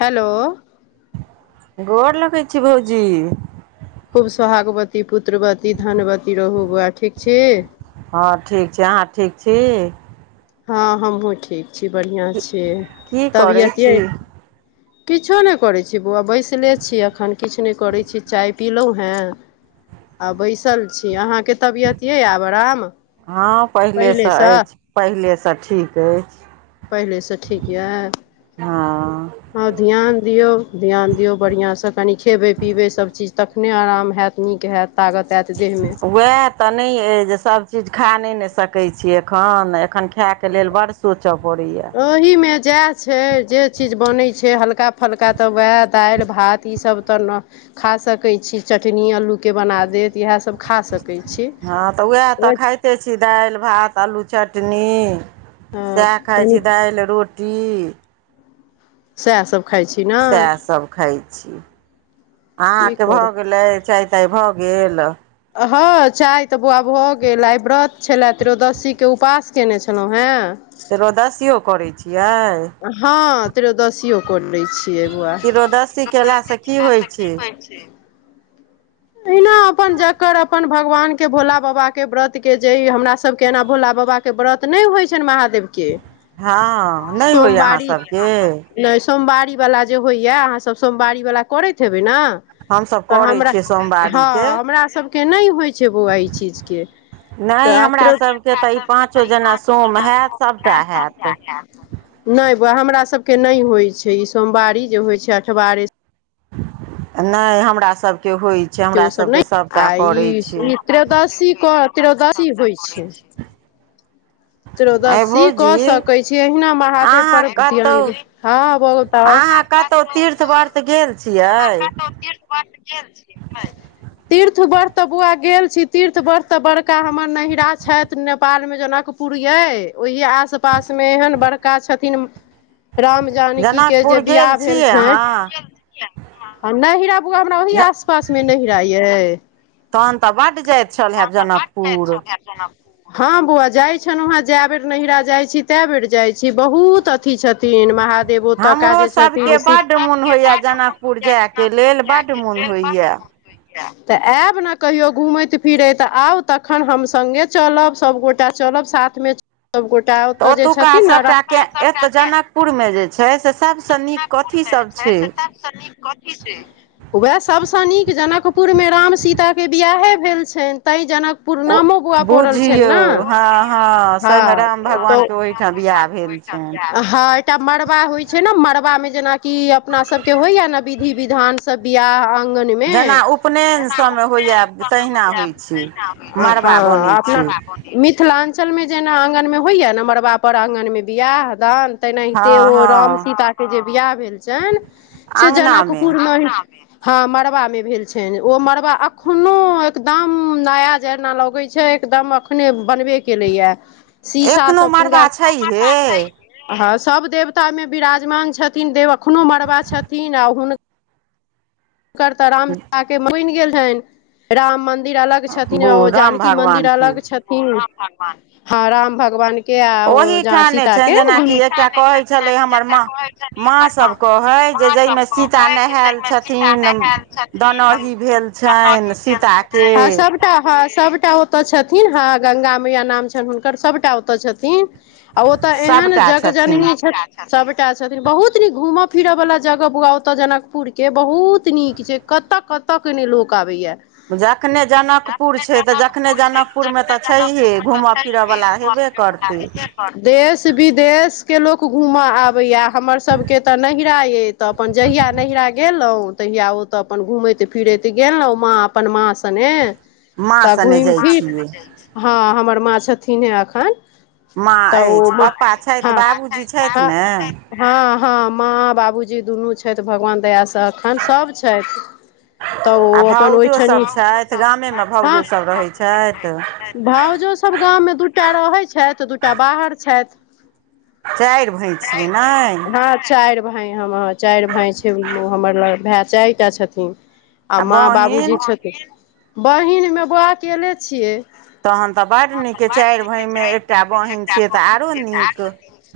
Hello. गोर लगै छी भौजी। खूब सोहागवती पुत्रवती धनवती रहु बौआ ठीक छी? हँ ठीक छै, अहाँ ठीक छी। हँ हमहुँ ठीक छी बढ़िआँ की छीयै की करै तबियत छी यै? [inaudible] किछो नै करै छी बौआ बैसले छी एखन किछ नै करै छी चाय पीलौ हेँ। आ बैसल छी आहाँके तबियत यए आब आराम? हँ पहिलेसँ अछि, पहिलेसँ ठीक अछि। पहिलेसँ ठीक या। हँ हँ ध्यान दियौ ध्यान दियौ बढ़िआँसँ कनि खेबै पिबै सब चीज तख। नेै आराम हेएत नीक हेएत तागत। आयत देहमे वैह तऽ नहि अछि जे सभ चीज खा नहि ने सकैत छी एखन, एखन खायके लेल बड सोचऽ पड़ैये। ओहि मे जएह छै जे चीज बनै छै हल्का फल्का तऽ वएह दैल, भात ईसब तऽ न खा सकै छी चटनी अलूके बना देत। इहे सब खा सकै छी, ओ खैतै छी दालि भात आलू चटनी, सएह खाइ कनि छी दालि रोटी की? सएह सभ खाइ छी। ने सएह सभ खाइ छी, की अहाँके भऽ करू गेलै चाय तय भऽ गेल। हँ चाय तऽ बौआ भऽ गेल, आइ व्रत छले त्रियोदशीके उपास कयने छलहुँ हेँ। त्रयोदसियो करै छियै? हँ त्रयोदशी कऽ दै छी। बौआ की होइ छै, कीरोदस्ती सुतल कयलासँ की छथिन्ह होइ खा के, छै कि कहै छियै एहना अपन जकर अपन भगवान के भोला बाबा के व्रत के जे ई हमरा सबके एना भोला बाबा के के व्रत नै होय छैन महादेव के। हां नै होय यै अहाँ सबके। नै सोमवारी बला जे होइया, अहाँ सब सोमवारी वला करैत हेबै नै। हमसभ तऽ करै हमरा छियै हां सोमवारीके हमरा सबके नै होय छै बौआ ई चीजके। तऽ नहि आय हमरा त्रो सभके तऽ ई पाँचो जेना सोम हैत सभटा हैत [unintelligible] नै बउवा हमरा सबके नै होय छै ई सोमवारी जे होय छै अठवारे नै हमरा सबके होय छै, हमरा सबके सबटा करै छै। त्रोदशी क त्रोदशी होय छै। आँय त्रोदशी भौजी कऽ सकय छी, अहिना महादेव अहाँ पर ध्यान दियो हां बहुत तब कतो तीर्थ-वर्त गेल छियै? वर्त गेल छियै। [unintelligible] तीर्थ वर्त त बौआ गेल छी, तीर्थ वर्त तऽ बड़का हमर नैहरा छैथ नेपाल मे जनक पुर यै ओहि आस-पास मे एहेन बड़का छथीन रामजी जानकी के जे जनकपुर बियाह गेल भेल छियै छै अहाँ आ नैहिरा बौआ हमरा ओहि आस-पास मे नैहिरा यै। तहन तऽ बड्ड जाएत छल हेब जनकपुर। हां बौआ जाए छलौं हें जाए बेर नैहिरा जाए छी तै बेर जाए छी बहुत अ अथि छथिन महादेव ओतका हमरो जे छथिन सभके से, हमरो सबके बड्ड मुन होय यै जे के लेल बड्ड मुन होय यै। तऽ ऐब नै कहियो घुमैत फिरैत आउ तखन हम संगे चलब सब गोटा चलब। साथमे सब गोटा तऽ ओतऽ जे छथिन नै र [unintelligible] पुर मे जे छै से सबसे नीक कथी सब छै। से नीक कथी छै। वैह सबसे नीक जनकपुर मे राम-सीता के बियाहै भेल छैन तैं जनक ओ बुझियौ हां-हां सही मे हँ राम भगवान के ओहिठा बियाह भेल छै। हां एकटा मड़बा होय छै नै मड़वा मे जेनाकि अपना सब के होय यै नै विधि-विधान सब बियाह आंगन मे जेना उपनयन जेना सभमे होइए उपनैन सब मे तहिना होई या होइ छै तहिना होय छै हँ मड़बा बनै मरवा बनाई छै मिथिलाञ्चलमे जेना आँगनमे होइए ने मड़बापर आँगनमे बियाह दान। हँ तेनाहिते ओ हँ राम सीता के जे बियाह भेल छनि से अङ्गनामे जनकपुर मे ओहिना हँ मड़बा मे भेल छनि ओ मड़वा अखनो एकदम नया जेना लगे छै। एकदम अखने बनबे केलैया शीशा एखनो सब पूरा मड़बा छैहे [unintelligible] हँ सब देवतामे विराजमान छथिन देव एखनो मड़बा छथिन आ हुन हुनकर तऽ राम सीताके बनि गेल छनि। राम मंदिर अलग छथिन ओ राम जानकी मंदिर भगवानके अलग छथि थिन हँ भगवान हँ राम भगवान क आ ओ जे ओहीठाने सीता छनि के, जेनाकि ओही एकटा ठन कहै छठिन [unintelligible] एकटा कहय छठिन हमर मां। कहैय जे जाहिमे सीता नहाआल छथि थिन दनौहि भेल छनि सीताके। हँ सभटा हँ सभटा ओतय छथिन हँ गंगा मैया नाम छनि हुनकर सभटा ओतऽ छथिन। आ ओतऽ एहन सभटा जग छथिन जननी छथिन सभटा छथिन बहुत न घूमऽ फिरऽ बालला जगह बुआ ओतऽ जनकपुर के बहुत नीक छै कतऽ कतऽ के ने लोक आबैया। जनकपुर जखने छै तऽ जखने जनकपुर छै जनकपुरमे तखने तऽ जनकपुर छैहे मे घूमय तऽ छैहे। फिरयवला हेबे करतै [inaudible] देश विदेश के लोक घूम आबया हमर सबके तऽ नैहिरा यै। तऽ अपन जहिया नैहिरा गेलहुँ तहिया ओतऽ अपन घुमैत फिरैत गेलहुँ माँ अपन माँ सने माँ तऽ सने घुमि जाइ फिर छियै [unintelligible] हँ हमर माँ छथिन हे एखन माँ त ओ अछि पप्पा छथि हँ बाबूजी [unintelligible] छथि हँ ने [unintelligible] हँ हँ माँ बाबूजी दुनू छैथ भगवान दया स एखन सब छैथ। तऽ ओ आ अपन भाउजो ओहिठनि सब छथि गामेमे [unintelligible] हँ। भाउजो सब रहै छथि [unintelligible] भाउजो सब गाम मे दूटा रहैत छैथ दूटा बाहर छै। चाइर भाय छियै नय। चाईर भाय हम चाईर भाय छै हमर भाय चाय टा छथिन। आ माँ बाबूजी छथिन, आ बहिन, बहिन मे बौउवा अकेएले छियै। तऽ बड्ड तहन नीक त अइ बड़ चारि निक यै भायमे चाईर भाय एकटा मैं बहिन एकटा छियै तऽ बहिन आरो छिऐ त आरो तऽ नीक।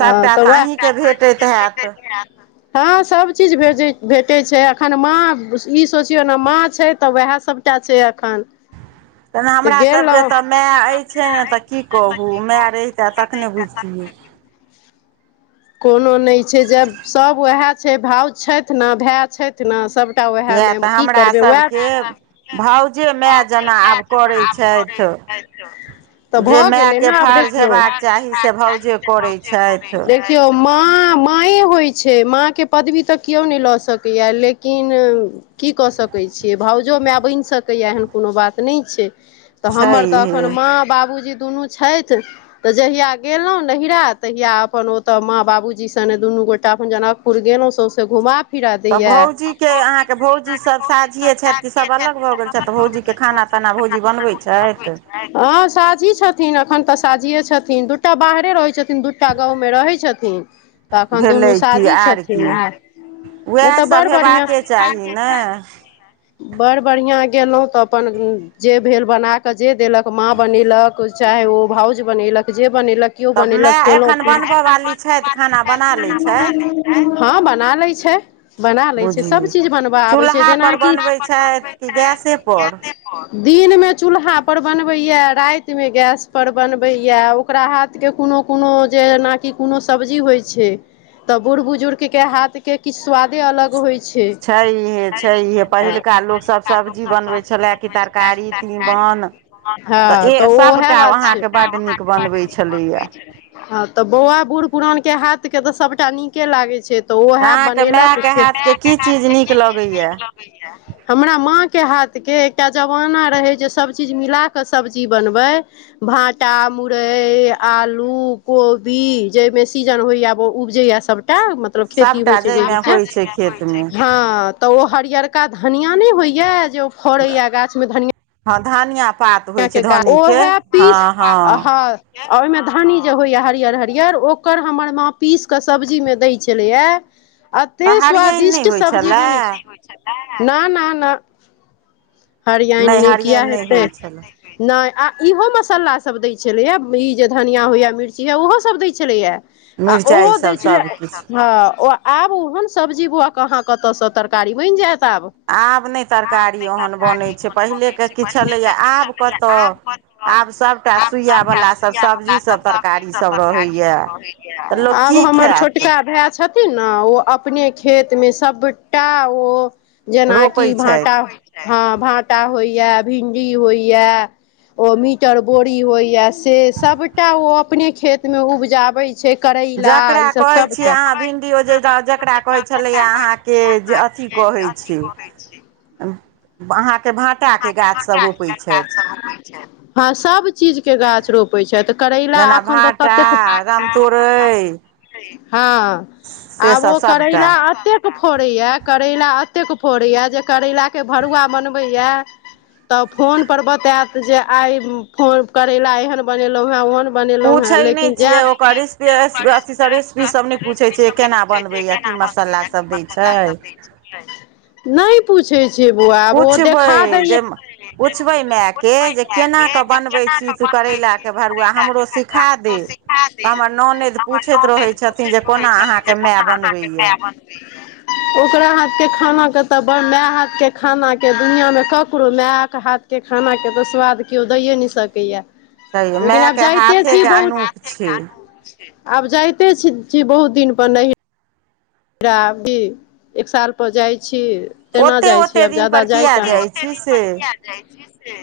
हँ त तऽ वेह सबटा अहीँके त भेटैत अहीके भेटत हैत ह सब सभ चीज भेजै भेटै छै अखन माँ ई सोचियौ ने माँ छै तऽ उएह सभटा छै अखन। तहन हमरा सभके तऽ मै अछि ने तऽ की कहू मै रहितै तखने बुझितियै। कोनो नहि छै ज सब ओएह छै भाउज छेथ नअ भा छेथ छथ ना सबटा ओएहे किए मे तऽ की करबैए [inaudible] हमरासभके भाउजे माय जेना आब करै छथि [unintelligible] तऽ जे भऽ गेलै मायके न आब फर्ज देखियौ। [unintelligible] छैथ। देखियौ माँ माँए होइ छै माँ के पदवी तऽ केओ नहि लऽ सकैया लेकिन। की कऽ सकैत छियै भउजो मैं बनि सकैएया एहन कोनो बात नहि छै। तऽ हमर तऽ छैहे अखन माँ बाबूजी दुनू छैथ। तऽ जहिया गेलहु नैहरा तहिया अपन ओतऽ माँ बाबूजी सने दुनू गोटा अपन जनक पुर गेलहुँ सौवसे घुमा फिरा तऽ दैये भौजी के अहाँके भौजी सब साझियए छथ कि सब अलग भऽ गेल छथ भौजीके खाना खाना भौजी बनबै छथ? हँ साझी छथिन अखन तऽ साझीेए छथिन दूटा बाहरे रहै छथिन दू एकटा गाँवमे रहै छथिन तखन भेलै दुनू की साझी आर की छथिन आ नै उएह तऽ बड़ सभ बढ़िआ हेबाके चाही ने बड़ बढ़िआँ गेलुॅं तऽ अपन, जे भेल बना जे देलक माँ बनेलक चाहे ओ भाउज बनेलक जे बनेलक केओ तब बनेलक माय खेलउँ एखन बनबय वाली छथि खाना बना लै छथि [unintelligible] हँ बना लई छत बना ले छै सब बुझियौ चीज बनबऽ आबै छै चूल्हापर जेनाकि बनबै छथि कि गैसेपर [unintelligible] दिनमे चुल्हा पर बनबेयै रातिमे गैस पर बनबेयै। ओकरा हाथके कोनो कोनो जे नाकि कूनो सब्जी होइ छै तऽ बूढ़ बुजुर्ग के हाथ के किछ स्वादे अलग होइ छै छैहे छैहे पहिलुका लोकसभ सब्जी बनबै छलए कि तरकारी तीमन [unintelligible] हँ तऽ ए ओहे सभटा बात छै। अहाँके बड्ड नीक बनबै छलैए हँ तऽ बौउआ बूढ़ पुरान के हाथ के तऽ सबटा नीके लागै छै तऽ उएहे अहाँके बनेलक मायके से, आहा के मै हाथके के की हाथ के नीक कि चीज लगैए नीक लगेयै? हमरा माँके हाथके एकटा जमाना रहै जे सबचीज मिला कऽ सब्जी बनबै भाँटा, मुरअइ, आलू, कोबी जायिमे सीजन होइये उपजैए सभ टा मतलब खेती होइ सभटा छै जे जाहिमे [unintelligible] होइ छै खेतमे हँ तऽ ओ हरियरका धनिया ने होइया जे ओ फड़े यै गाछ में धनिया हँ धानिया पात होइ धनिया छै के गाछ, धन्नीके ओहै हँ पीस धानिया के पात, हँ अ हँ ओयिमे धानी जे होइए हरियर-हरियर ओकर हमर माँ पीस कऽ सब्जीमे दै छलैए अते तऽ हरियैन नहि स्वादिष्ट होइ सब्जी छलए बने, हरियेन नयि होये छलै, ना ना ना हरिऐन नहि ने किया हरियैन नहि हेतै। होइ छलए नय आ इहो मसालासब दै छलेए, ई जे धनिया होइए, मिर्ची ह ओहोसब दै छलेए आ ओहो मिरचाइ दै सभ छैले सभकिछु हँ ओ आब ओहन सब्जी बौउआ कहाँ कतसँ तरकारी बइन जेत आब आब नै तरकारी ओहन तरकारी बनै छै बनब मे पहिलेके छै किछु पहिले छलैए लोक के आब छेलै आब कतऽ आब सभटा [unintelligible] आब सबटा सुइयावला सभ सब्जी सभ तरकारी सभ रहैए तऽ [unintelligible] लोक आब की हमर खायत छोटका भैये छ न ओ अपने खेत मे सबटा ओ जेनाकि रोपै भाटा छथि हँ भाटा होइया, भिंडी होइया ओ मीटर बोरी होइया से सबटा ओ अपने खेत में उपजाबेै छै करैला ई जकरा सब टा कहै छियै अहाँ भिंडियो जे जकरा कहै [unintelligible] [inaudible] करे छलैए अहाँके छै आहाँके भाटाके गाछ सब रोपे छत हँ सब चीजके गाछ रोपै छतऽ करैला जेना अखन तऽ भाँटा ततेक भाटा रामतोरइ हँ से आब सब ओ सबटा करैला अतेक फड़ैया करैला एतेक फड़ैया जे करैलाक के भरुआ बनबेयै त फोन पर बतेत जे आइ फो करैला एहन बनेलुॅं हे ओहन बनेलहुँ हेँ पूछै नयि लेकिन छियै जायब ओकर रेस-पि-रेस- अथी सब रेसपी सब नयि पूछै छियै केना बनबैए की मसा तला सब दै छयि नै पूछै छियै बौउआ आब ओ देखा पुछबै दैया जे पुछबै मायके पूछबै जे मैए केना के, कऽ जे बनबै केना छी कऽ तू बनबै करैलाके छिही भरुआ करैला के हमरो भरूआ, सिखा हमरो दे सिखा खा दे, तऽ हमर ननदि हमर पूछैत ननैद रहै छथिन पूछैत जे रहै कोना छथिन जे अहाँके माय कोना अहाँके बनबैया मैय बनबै ओकरा हाथ के खाना के तऽ बर मैए हा के खानाके दुनिआ मे ककरो, मायक हाथके खानाके तऽ स्वाद केओ दैए नै सकैए। छै लेकिन आब मायके जाते छी हाथेके बहुत मैए के अनूप हाथे के छै अनूप छै। आब जाइते छी, छी, बहुत दिन पर नेै [unintelligible] अभी एक साल पर जाइ छी। तेना ओते जाइ छी, ओते आब दिन जादा पर जाय किया कहाँ छी, जाइ ओते-ओते दिन से पर किया जाय छी से।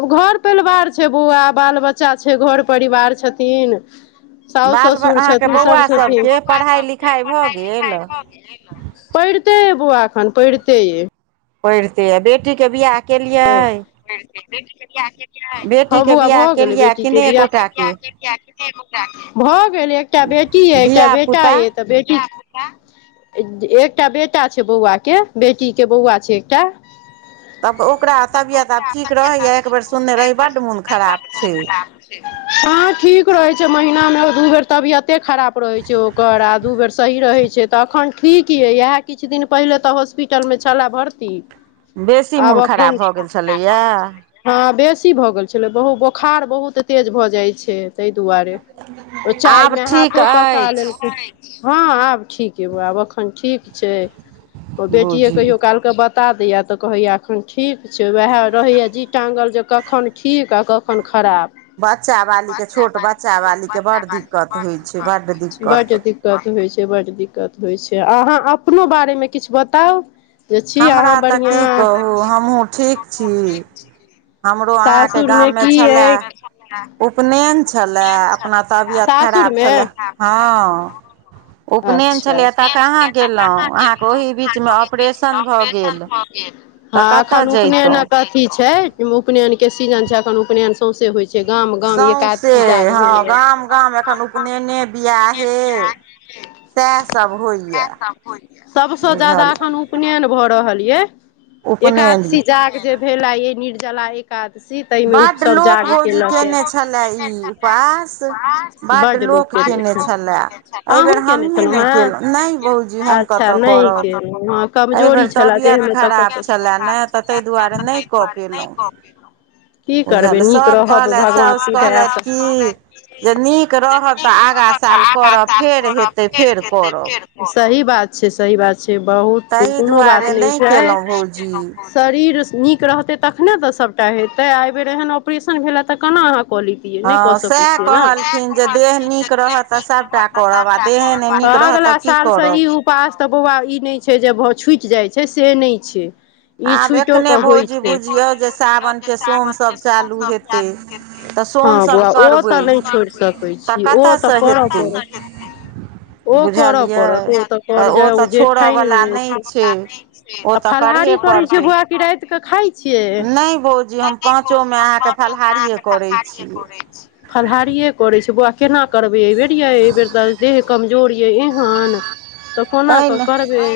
आब घर परिवार छै बौआ, बाल बच्चा छै, घर परिवार छथिन। साउ- बाल ससुर अहाँके छथिन, सब बौआ छथिन, सबके ताबत आहाँके पढ़ाइ बउआ के लिखाइ भऽ पढ़ाई- लिखाइ गेल पढ़िते अय बौआ एखन, पढ़िते यै। पढ़िते अइ, बेटीके बिआह केलियै? हँ बेटीके बौआ बियाह भऽ गेलै केलियै कि बेटीके नहि बियाह एकोटाके [unintelligible] भऽ गेलै, एकटा बेटी अइ, एकटा धिया बेटा पुता अइ, तऽ बेटी एकटा बेटा छै बौआ के, बेटी के बौआ छै एकटा। तब ओकरा तबियत आब ठीक रहैया, एकबर सुनने रही बड्ड मोन खराब छै। कहाँ ठीक रहै छै, महिनामे दू बेर तबियते खराब रहैत छै, ओ ओकर आ दू बेर सही रहै छै, तऽ अखन ठीक अइ, एहे किछ दिन पहिनेे तऽ हॉस्पिटलमे छेला भर्ती। ती। बेसी मोन खराब भऽ गेल छलैया? हँ, बेसी भऽ गेल छलै, बहु बोखार बहुत तेज भऽ जाइ छै। तैय दुआरे, ओ चाय आब मे ठीक हाथो पका लेलकै। अछि हँ आब ठीक अइ बौआ, आब एखन ठीक छै, ओ बेटिये बूझी कहियो काल के बता दैया तऽ कहैया एखन ठीक छै, ओएह रहैया जी टाँगल जे कखन ठीक, आ कखन खराब। बच्चा बालीके बच्चा छोट वाली के, बच्चा छोट बालीके बच्चा बड्ड दिक्कत होइ छै बड्ड वालीके बड्ड दिक्कत होइ छै, बड्ड दि दिक्कत होइ छै, बड्ड दिक्कत होइ छै, अहाँ अपनो बारेमे किछु बताउ? जे छी हमरा अहाँ तऽ बढ़िआँ की कहू, हमहूँ ठीक छी। हमरो अहाँके सासुरमे गाममे की अइ? छलए उपनयन छलए अपना तबियत खराब सासुरमे। छलए हँ उपनयन अच्छा छलैए तऽ उपनयन केलकै कहाँ तऽ कहाँ गेलहुँ अहाँके गेलयै, ओही बीचमे हम ओही बीच मे ऑपरेशन भऽ ऑपरेशन गेल भऽ हँ, तऽ कतय एखन जैतहुँ उपनयनक अथी छै, उपनयन के सीजन छै, एखन उपनयन सौंसे होइ छै गाम- गाम सौँसे एकादशी जाग हँ भेलैए। गाम गाम एखन उपनयने बियाहे सएहसभ सैह होइए सब होइया, सबसँ जादा बुझल एखन उ पनयन भ रहल यै, उपनयन एकादशी जाग जे भेला, ई निर्जला एक कादशी, तै में उप बड्ड सब लोक जाग भौजी केलके। कयने छलए ई उपवास बड्ड लोक केने छै, एहिबेर अहुं केने हमहीँ छलहुँ नहि कयलहुँ नहि भौजी हेँ? हम सैह कतय नै करब केलौं, कमजोरी एहिबेर छलए, तबियत देहमे त खराब कतौ छलए काम ने तऽ ताहि छलाए दुआरे तें नहि तै कऽ दुआरे नै पेलहुँ क पेलौं। बुझल, सब कहलथि साउस दयासँ कहलथि, जे नीक रहब त आंगा स साल करब, फेर हेतै फेर करब। सही बात छै, सही बात छै, बहुत ताहि कोनो बात दुआरे नै नहि छै। केलहुँ भौजी शरीर नीक रहतै तखने त सबटा हेतै, अइ बेर एहन ऑपरेशन भेल ऐ त केना अहाँ क लि तिअइ नै क हँ सकै सएह छिअइ न, कहलखिन वैह जे देह कहलखिन नीक देह रहत तऽ नीक सभटा रहत करब आ सबटा देहे नहि करब त नीक रहत तऽ अगला स की सालसँ करब ई उपास त बौआ ई नै छै, जे भ बौआ छुटि जाइ छै, से नै छै। ई आब छुइटो एखने के होइ भौजी छै। बुझियौ जे सावनके सोमसभ चालू हेतै [unintelligible] तऽ हँ सोमसभ बौआ ओ त करबै नै छोरि सकै तऽ छी। ओ कतयसँ त कर हेतै परत। ओ करअ बुझलियै परत, या त कर तऽ ओ [unintelligible] तऽ जे ठानि छोड़यवला लेलि [unintelligible] नहि छै ओ आ तऽ करहे फलाहारी करै छियै पड़तै बौआ की राति के खाइ छियैइ? नहि भौजी नै हम नै पाँचोमे भौजी हम अहाँके पाँचों मे फलाहारिए अहांके करै फलाहारिए छियै करय छी। फलाहारिए करै छी बौआ केना करबै अहिबेर यै? अहिबेर त देह कम जोर ऐ एहेन त कोना तैँ क ने करबै?